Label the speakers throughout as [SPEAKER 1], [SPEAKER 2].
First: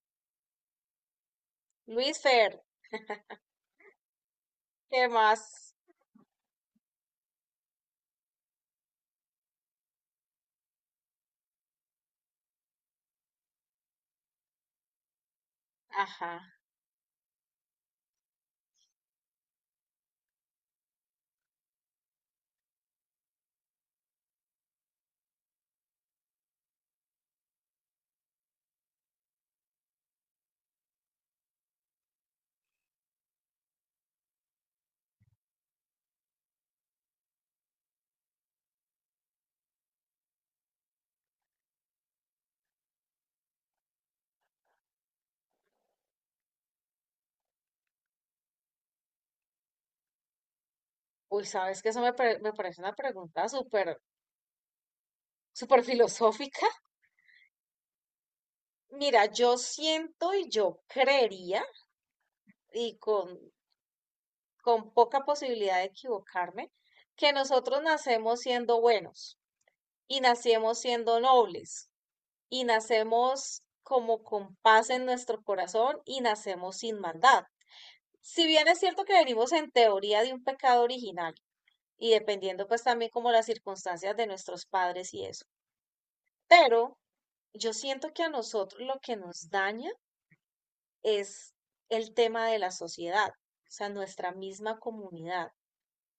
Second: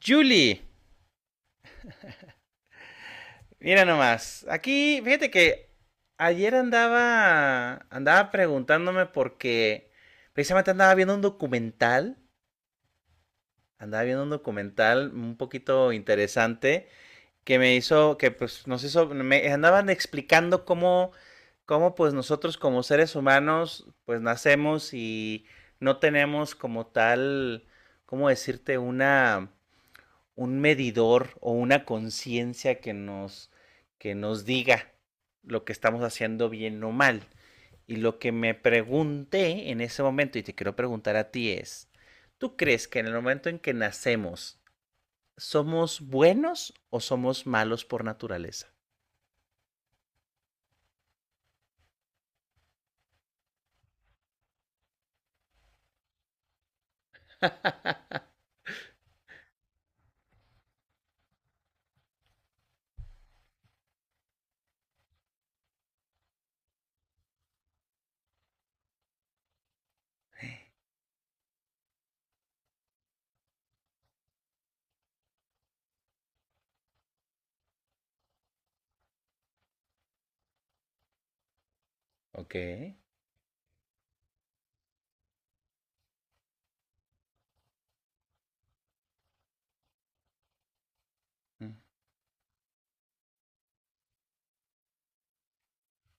[SPEAKER 1] Julie,
[SPEAKER 2] Luis Fer,
[SPEAKER 1] mira nomás. Aquí,
[SPEAKER 2] ¿qué
[SPEAKER 1] fíjate que
[SPEAKER 2] más?
[SPEAKER 1] ayer andaba preguntándome porque precisamente andaba viendo un documental, andaba viendo un documental un poquito
[SPEAKER 2] Ajá.
[SPEAKER 1] interesante que pues nos hizo, me andaban explicando cómo pues nosotros como seres humanos pues nacemos y no tenemos como tal, ¿cómo decirte? Una un medidor o una conciencia que nos diga lo que estamos haciendo bien o mal. Y lo que me pregunté en ese momento, y te quiero preguntar a ti, es, ¿tú crees que en el momento en que nacemos somos buenos o somos malos por naturaleza?
[SPEAKER 2] Uy, sabes que eso me, me parece una pregunta súper, súper filosófica. Mira, yo siento y yo creería, y con, con poca posibilidad de equivocarme, que nosotros nacemos siendo buenos y nacemos siendo nobles y nacemos como con paz en nuestro corazón y nacemos sin maldad. Si bien es cierto que venimos en teoría de un pecado original, y
[SPEAKER 1] Ok.
[SPEAKER 2] dependiendo pues también como las circunstancias de nuestros padres y eso. Pero yo siento que a nosotros lo que nos daña es el tema de la sociedad, o sea, nuestra misma comunidad,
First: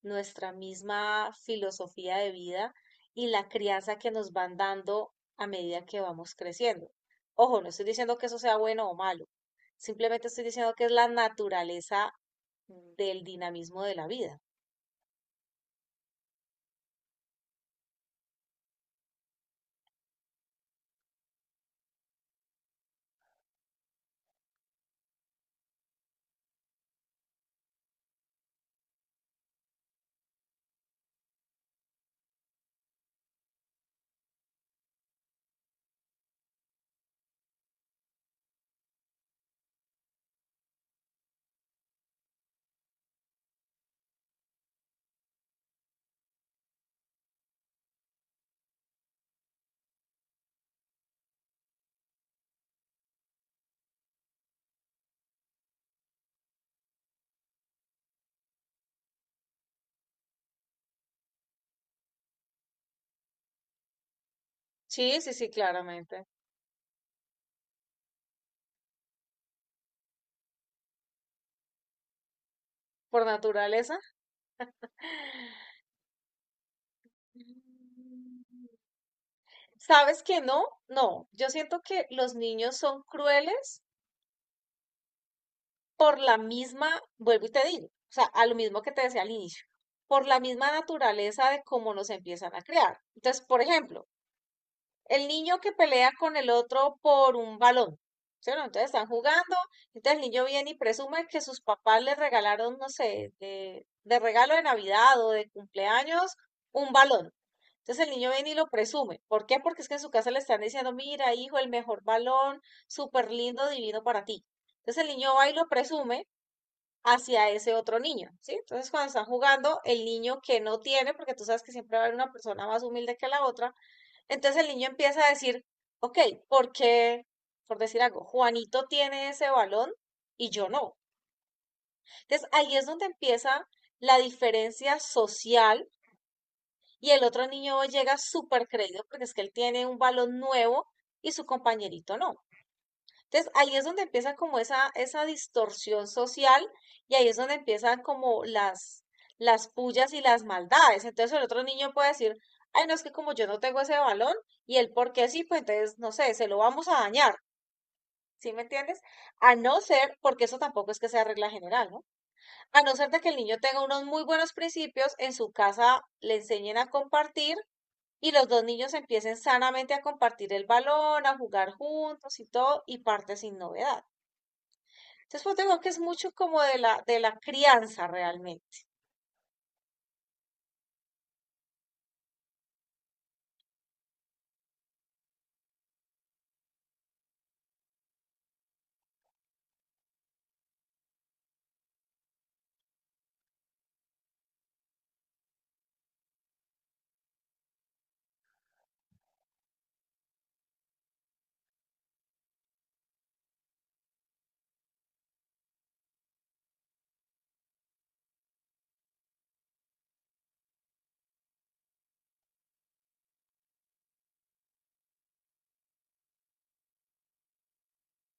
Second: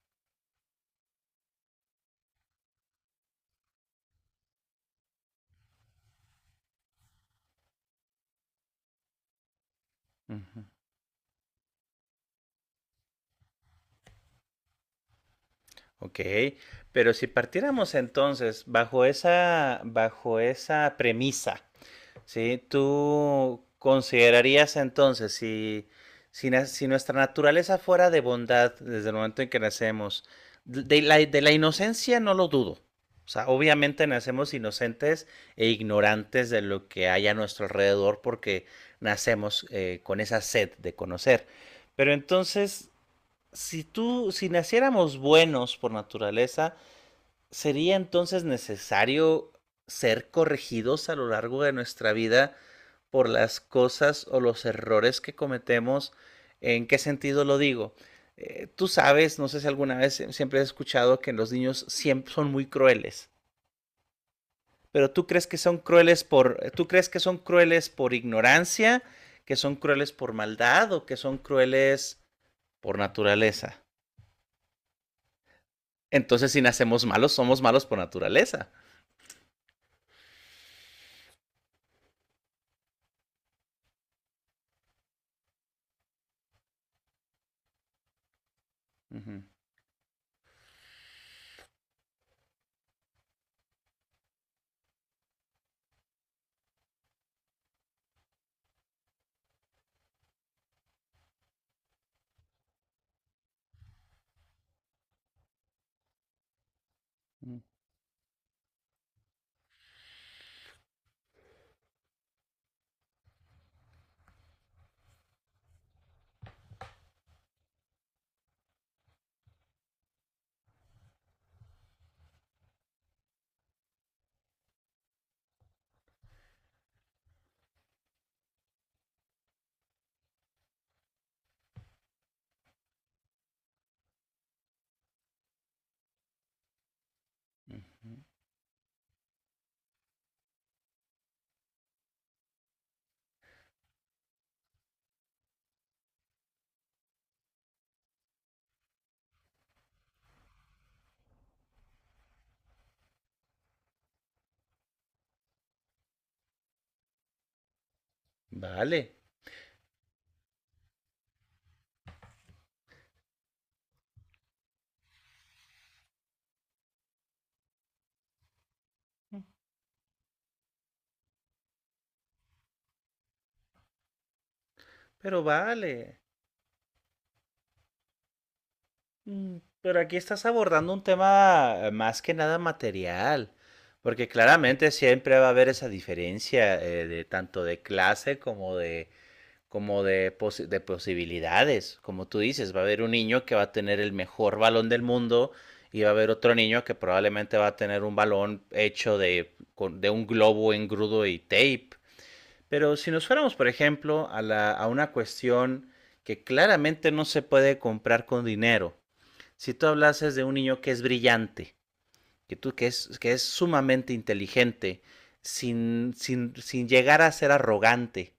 [SPEAKER 2] nuestra misma filosofía de vida y la crianza que nos van dando a medida que vamos creciendo. Ojo, no estoy diciendo que eso sea bueno o malo, simplemente estoy
[SPEAKER 1] Uh-huh.
[SPEAKER 2] diciendo que es la naturaleza del dinamismo de la vida.
[SPEAKER 1] Ok, pero si partiéramos entonces bajo esa premisa. Sí, ¿tú considerarías entonces si nuestra naturaleza fuera de bondad desde el momento en que nacemos, de la inocencia no lo dudo. O sea, obviamente nacemos inocentes e ignorantes de lo que hay a nuestro alrededor porque nacemos con esa sed de conocer. Pero entonces, si tú, si naciéramos buenos por naturaleza, ¿sería entonces necesario ser corregidos a lo largo de nuestra vida, por las cosas o los errores que cometemos? ¿En qué sentido lo digo? Tú sabes, no sé si alguna vez siempre has escuchado que los niños siempre son muy crueles, pero
[SPEAKER 2] Sí,
[SPEAKER 1] tú
[SPEAKER 2] sí,
[SPEAKER 1] crees
[SPEAKER 2] sí,
[SPEAKER 1] que son crueles
[SPEAKER 2] claramente.
[SPEAKER 1] por, tú crees que son crueles por ignorancia, que son crueles por maldad o que son crueles por
[SPEAKER 2] Por
[SPEAKER 1] naturaleza.
[SPEAKER 2] naturaleza.
[SPEAKER 1] Entonces, si nacemos malos, somos malos por
[SPEAKER 2] Mm,
[SPEAKER 1] naturaleza.
[SPEAKER 2] ¿sabes que no? No, yo siento que los niños son crueles por la misma, vuelvo y te digo, o sea, a lo mismo que te decía al
[SPEAKER 1] Ujú.
[SPEAKER 2] inicio, por la misma naturaleza de cómo nos empiezan a crear. Entonces, por ejemplo, el niño que pelea con el otro por un balón, ¿cierto? Entonces están jugando, entonces el niño viene y presume que sus papás le regalaron, no sé, de regalo de Navidad o de cumpleaños, un balón. Entonces el niño viene y lo presume. ¿Por qué? Porque es que en su casa le están diciendo, mira, hijo, el mejor balón, súper lindo, divino para ti. Entonces el niño va y lo presume hacia ese otro niño, ¿sí? Entonces cuando están jugando, el niño que no tiene, porque tú sabes que siempre va a haber una persona más humilde que la otra, entonces el niño empieza a decir, ok, ¿por qué, por decir algo, Juanito tiene ese balón y yo no? Entonces ahí es donde empieza la diferencia social y el otro niño llega súper creído porque es que él tiene un balón nuevo y su compañerito no. Entonces, ahí es donde empieza como esa distorsión social y ahí es donde empiezan como las pullas y las maldades. Entonces, el otro niño puede decir, ay, no es que como yo no tengo ese balón y él porque sí, pues entonces, no sé, se lo vamos a dañar. ¿Sí me
[SPEAKER 1] Vale,
[SPEAKER 2] entiendes? A no ser, porque eso tampoco es que sea regla general, ¿no? A no ser de que el niño tenga unos muy buenos principios, en su casa le enseñen a compartir y los dos niños empiecen sanamente a compartir el balón, a jugar juntos y todo, y parte sin novedad.
[SPEAKER 1] pero
[SPEAKER 2] Entonces, pues digo que es
[SPEAKER 1] vale.
[SPEAKER 2] mucho como de la crianza realmente.
[SPEAKER 1] Mm, pero aquí estás abordando un tema más que nada material, porque claramente siempre va a haber esa diferencia de tanto de clase como de como de de posibilidades. Como tú dices, va a haber un niño que va a tener el mejor balón del mundo y va a haber otro niño que probablemente va a tener un balón hecho de un globo engrudo y tape. Pero si nos fuéramos, por ejemplo, a una cuestión que claramente no se puede comprar con dinero, si tú hablases de un niño que es brillante, que es sumamente inteligente, sin llegar a ser arrogante,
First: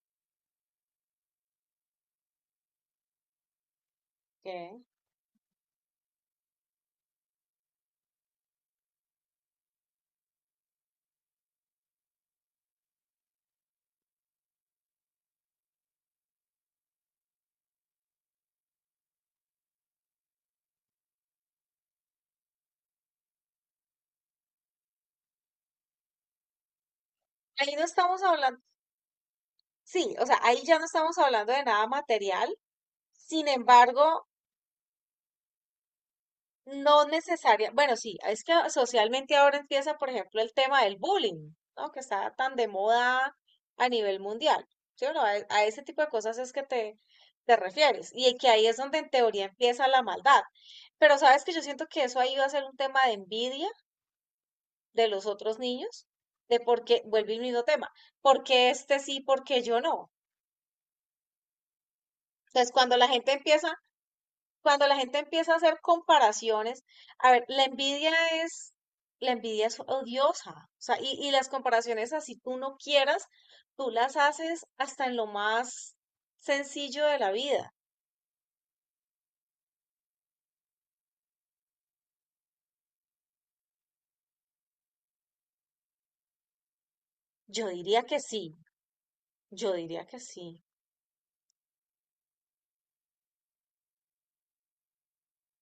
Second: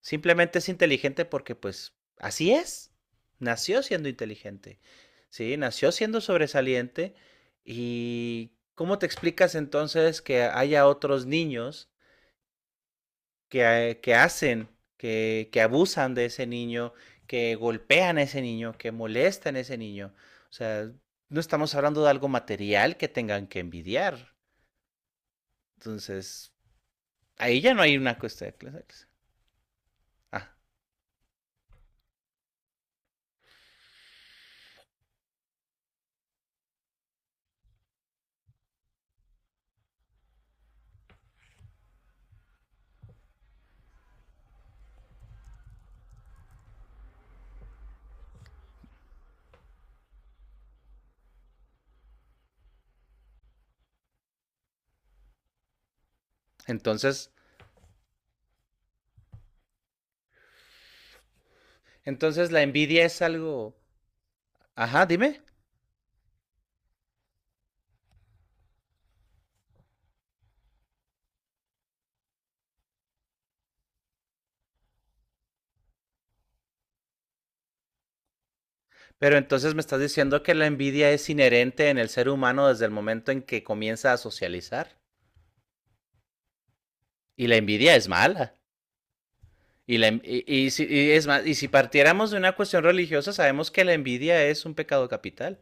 [SPEAKER 1] simplemente es inteligente porque pues así es, nació siendo inteligente,
[SPEAKER 2] Ok.
[SPEAKER 1] ¿sí? Nació siendo sobresaliente, y ¿cómo te explicas entonces que haya otros niños que, que hacen, que abusan de ese niño, que golpean a ese niño, que molestan a ese niño? O sea, no estamos hablando de algo material que tengan que envidiar. Entonces, ahí ya
[SPEAKER 2] Ahí
[SPEAKER 1] no
[SPEAKER 2] no
[SPEAKER 1] hay una
[SPEAKER 2] estamos
[SPEAKER 1] cuestión de
[SPEAKER 2] hablando,
[SPEAKER 1] clase.
[SPEAKER 2] sí, o sea,
[SPEAKER 1] Ah,
[SPEAKER 2] ahí ya no estamos hablando de nada material, sin embargo, no necesaria, bueno, sí, es que socialmente ahora empieza, por ejemplo, el tema del bullying, ¿no? Que está tan de moda a nivel mundial, ¿sí o no? A ese tipo de cosas es que te refieres, y que ahí es donde en teoría empieza la maldad, pero sabes que yo siento que eso ahí va a ser un tema de envidia de los otros niños, de por qué,
[SPEAKER 1] entonces,
[SPEAKER 2] vuelve el mismo tema, por qué este sí, por qué yo no.
[SPEAKER 1] entonces la
[SPEAKER 2] Entonces,
[SPEAKER 1] envidia es algo.
[SPEAKER 2] cuando la
[SPEAKER 1] Ajá,
[SPEAKER 2] gente
[SPEAKER 1] dime.
[SPEAKER 2] empieza a hacer comparaciones, a ver, es, la envidia es odiosa, o sea, y las comparaciones así tú no quieras, tú las haces hasta en lo más sencillo de la vida.
[SPEAKER 1] Pero entonces me estás diciendo que la envidia es inherente en el ser humano desde el momento en que comienza a socializar. Y la
[SPEAKER 2] Yo
[SPEAKER 1] envidia
[SPEAKER 2] diría
[SPEAKER 1] es
[SPEAKER 2] que sí,
[SPEAKER 1] mala.
[SPEAKER 2] yo diría que sí,
[SPEAKER 1] Y es más, y si partiéramos de una cuestión religiosa, sabemos que la envidia es un pecado capital.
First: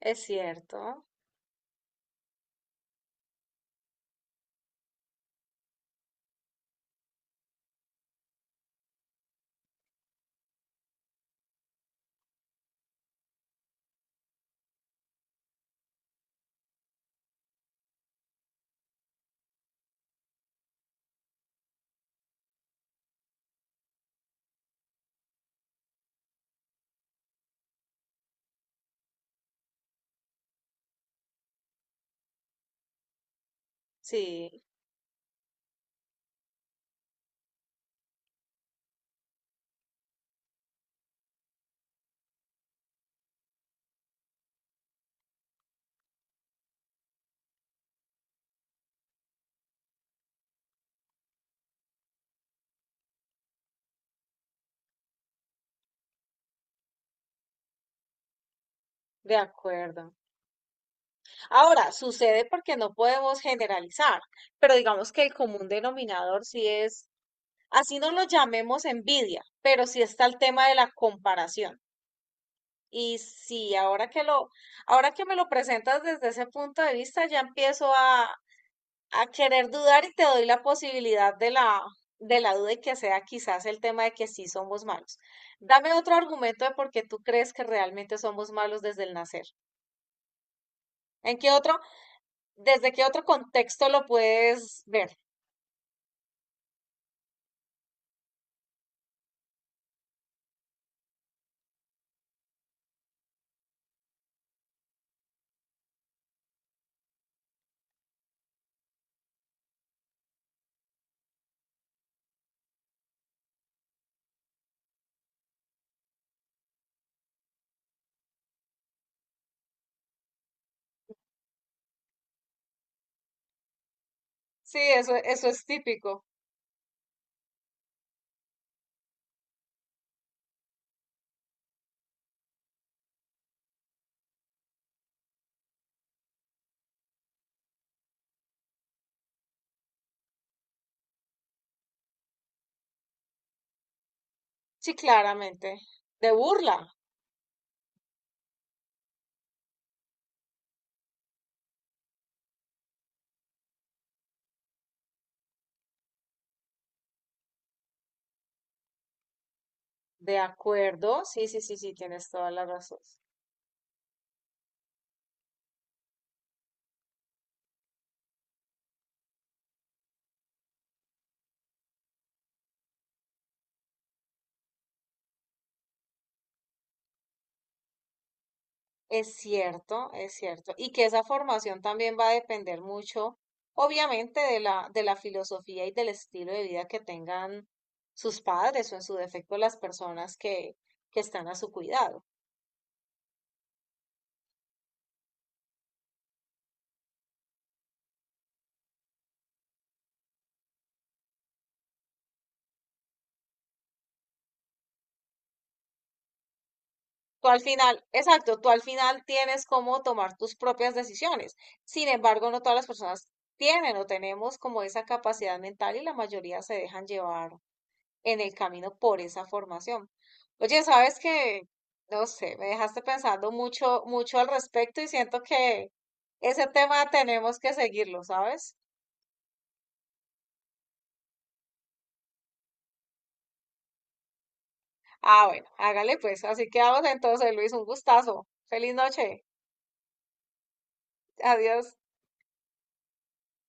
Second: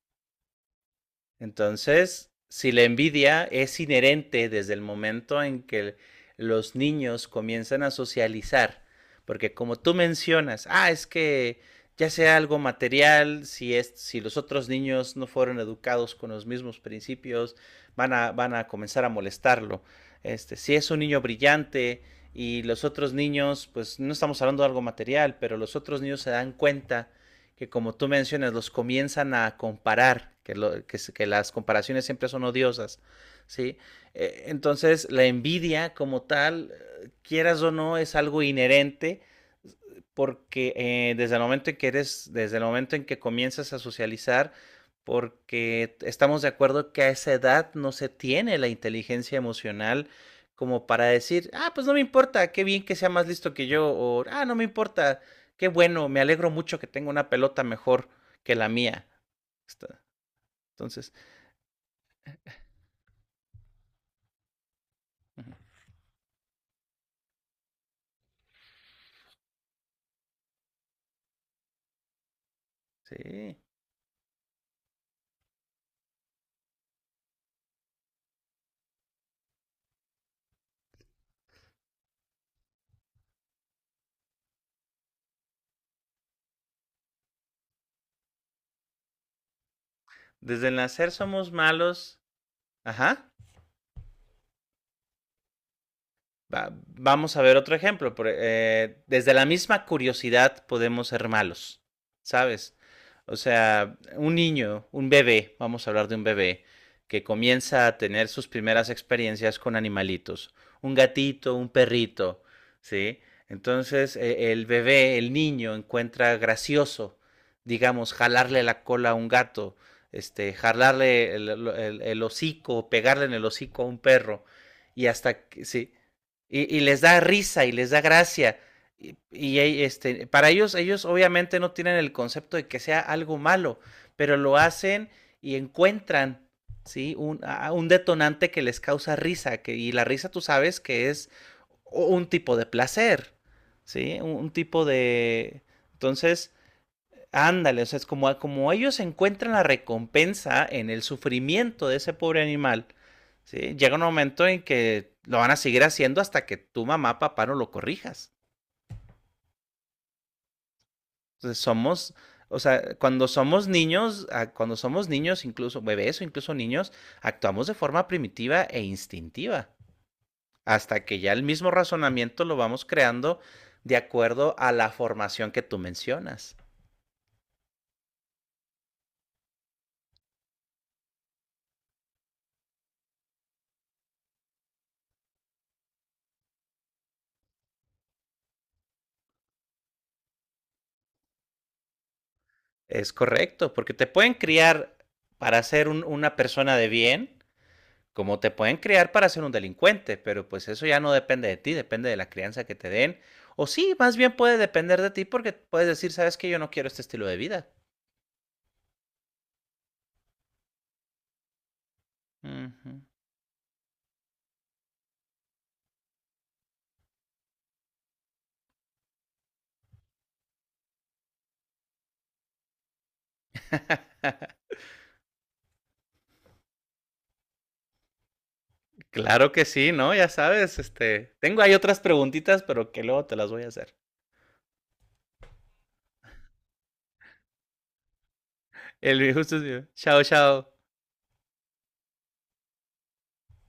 [SPEAKER 2] es cierto,
[SPEAKER 1] Entonces, si la envidia es inherente desde el momento en que los niños comienzan a socializar, porque como tú mencionas, ah, es que ya sea algo material, si los otros niños no fueron educados con los mismos principios, van a comenzar a molestarlo. Este, si es un niño brillante y los otros niños, pues no estamos hablando de algo material, pero los otros niños se dan cuenta que, como tú mencionas, los comienzan a comparar, que las comparaciones siempre son odiosas, ¿sí?
[SPEAKER 2] sí,
[SPEAKER 1] Entonces, la envidia como tal, quieras o no, es algo inherente porque desde el momento en que eres, desde el momento en que comienzas a socializar, porque estamos de acuerdo que a esa edad no se tiene la inteligencia emocional como para decir, ah, pues no me importa, qué bien que sea más listo que yo, o ah, no me importa, qué bueno, me alegro mucho que tenga una pelota mejor que la mía.
[SPEAKER 2] de
[SPEAKER 1] Está-
[SPEAKER 2] acuerdo.
[SPEAKER 1] entonces,
[SPEAKER 2] Ahora, sucede porque no podemos generalizar, pero digamos que el común denominador sí es, así no lo llamemos envidia, pero sí está el tema de la comparación. Y
[SPEAKER 1] sí,
[SPEAKER 2] sí, ahora que me lo presentas desde ese punto de vista, ya empiezo a querer dudar y te doy la posibilidad de de la duda y que sea quizás el tema de que sí somos malos. Dame otro argumento de por qué tú crees que realmente somos malos desde el nacer.
[SPEAKER 1] desde el nacer
[SPEAKER 2] ¿En
[SPEAKER 1] somos
[SPEAKER 2] qué otro?
[SPEAKER 1] malos,
[SPEAKER 2] ¿Desde qué otro
[SPEAKER 1] ajá.
[SPEAKER 2] contexto lo puedes ver?
[SPEAKER 1] Vamos a ver otro ejemplo. Desde la misma curiosidad podemos ser malos, ¿sabes? O sea, un niño, un bebé, vamos a hablar de un bebé, que comienza a tener sus primeras experiencias con animalitos, un gatito, un perrito, ¿sí? Entonces, el bebé, el niño, encuentra gracioso, digamos, jalarle la cola a un gato, este, jalarle el, el hocico, pegarle en el hocico a un perro,
[SPEAKER 2] Sí,
[SPEAKER 1] y
[SPEAKER 2] eso,
[SPEAKER 1] hasta,
[SPEAKER 2] eso es
[SPEAKER 1] sí,
[SPEAKER 2] típico.
[SPEAKER 1] y les da risa y les da gracia. Y este, para ellos, ellos obviamente no tienen el concepto de que sea algo malo, pero lo hacen y encuentran, ¿sí? Un, un detonante que les causa risa, que, y la risa tú sabes que es un tipo de placer, ¿sí? Un tipo
[SPEAKER 2] Sí,
[SPEAKER 1] de...
[SPEAKER 2] claramente. De
[SPEAKER 1] Entonces,
[SPEAKER 2] burla.
[SPEAKER 1] ándale, o sea, es como, ah, como ellos encuentran la recompensa en el sufrimiento de ese pobre animal, ¿sí? Llega un momento en que lo van a seguir haciendo hasta que tu mamá, papá no lo corrijas.
[SPEAKER 2] De acuerdo. Sí,
[SPEAKER 1] Entonces
[SPEAKER 2] sí, sí, sí,
[SPEAKER 1] somos,
[SPEAKER 2] tienes toda
[SPEAKER 1] o
[SPEAKER 2] la
[SPEAKER 1] sea,
[SPEAKER 2] razón.
[SPEAKER 1] cuando somos niños, cuando somos niños, incluso bebés o incluso niños, actuamos de forma primitiva e instintiva, hasta que ya el mismo razonamiento lo vamos creando de acuerdo a la formación que tú mencionas.
[SPEAKER 2] Es cierto, es cierto. Y que esa formación también va a depender mucho, obviamente, de de la filosofía y del estilo de vida que tengan sus padres o en su defecto las personas que están a su cuidado.
[SPEAKER 1] Es correcto, porque te pueden criar para ser una persona de bien, como te pueden criar para ser un delincuente, pero pues eso ya no depende de ti, depende de la crianza que te den. O sí, más bien puede depender de ti porque puedes decir, sabes que yo no quiero este estilo de
[SPEAKER 2] Tú al
[SPEAKER 1] vida.
[SPEAKER 2] final, exacto, tú al final tienes cómo tomar tus propias decisiones. Sin embargo, no todas las
[SPEAKER 1] Ujú.
[SPEAKER 2] personas tienen o tenemos como esa capacidad mental y la mayoría se dejan llevar en el camino por esa formación. Oye, sabes que, no sé, me dejaste pensando mucho, mucho al respecto y siento que ese tema tenemos que seguirlo, ¿sabes?
[SPEAKER 1] Claro que sí, ¿no? Ya sabes, este, tengo ahí otras preguntitas, pero que luego te las voy a hacer.
[SPEAKER 2] Ah, bueno, hágale pues. Así quedamos entonces, Luis, un gustazo. Feliz
[SPEAKER 1] El viejo
[SPEAKER 2] noche.
[SPEAKER 1] sucio. Chao, chao.
[SPEAKER 2] Adiós.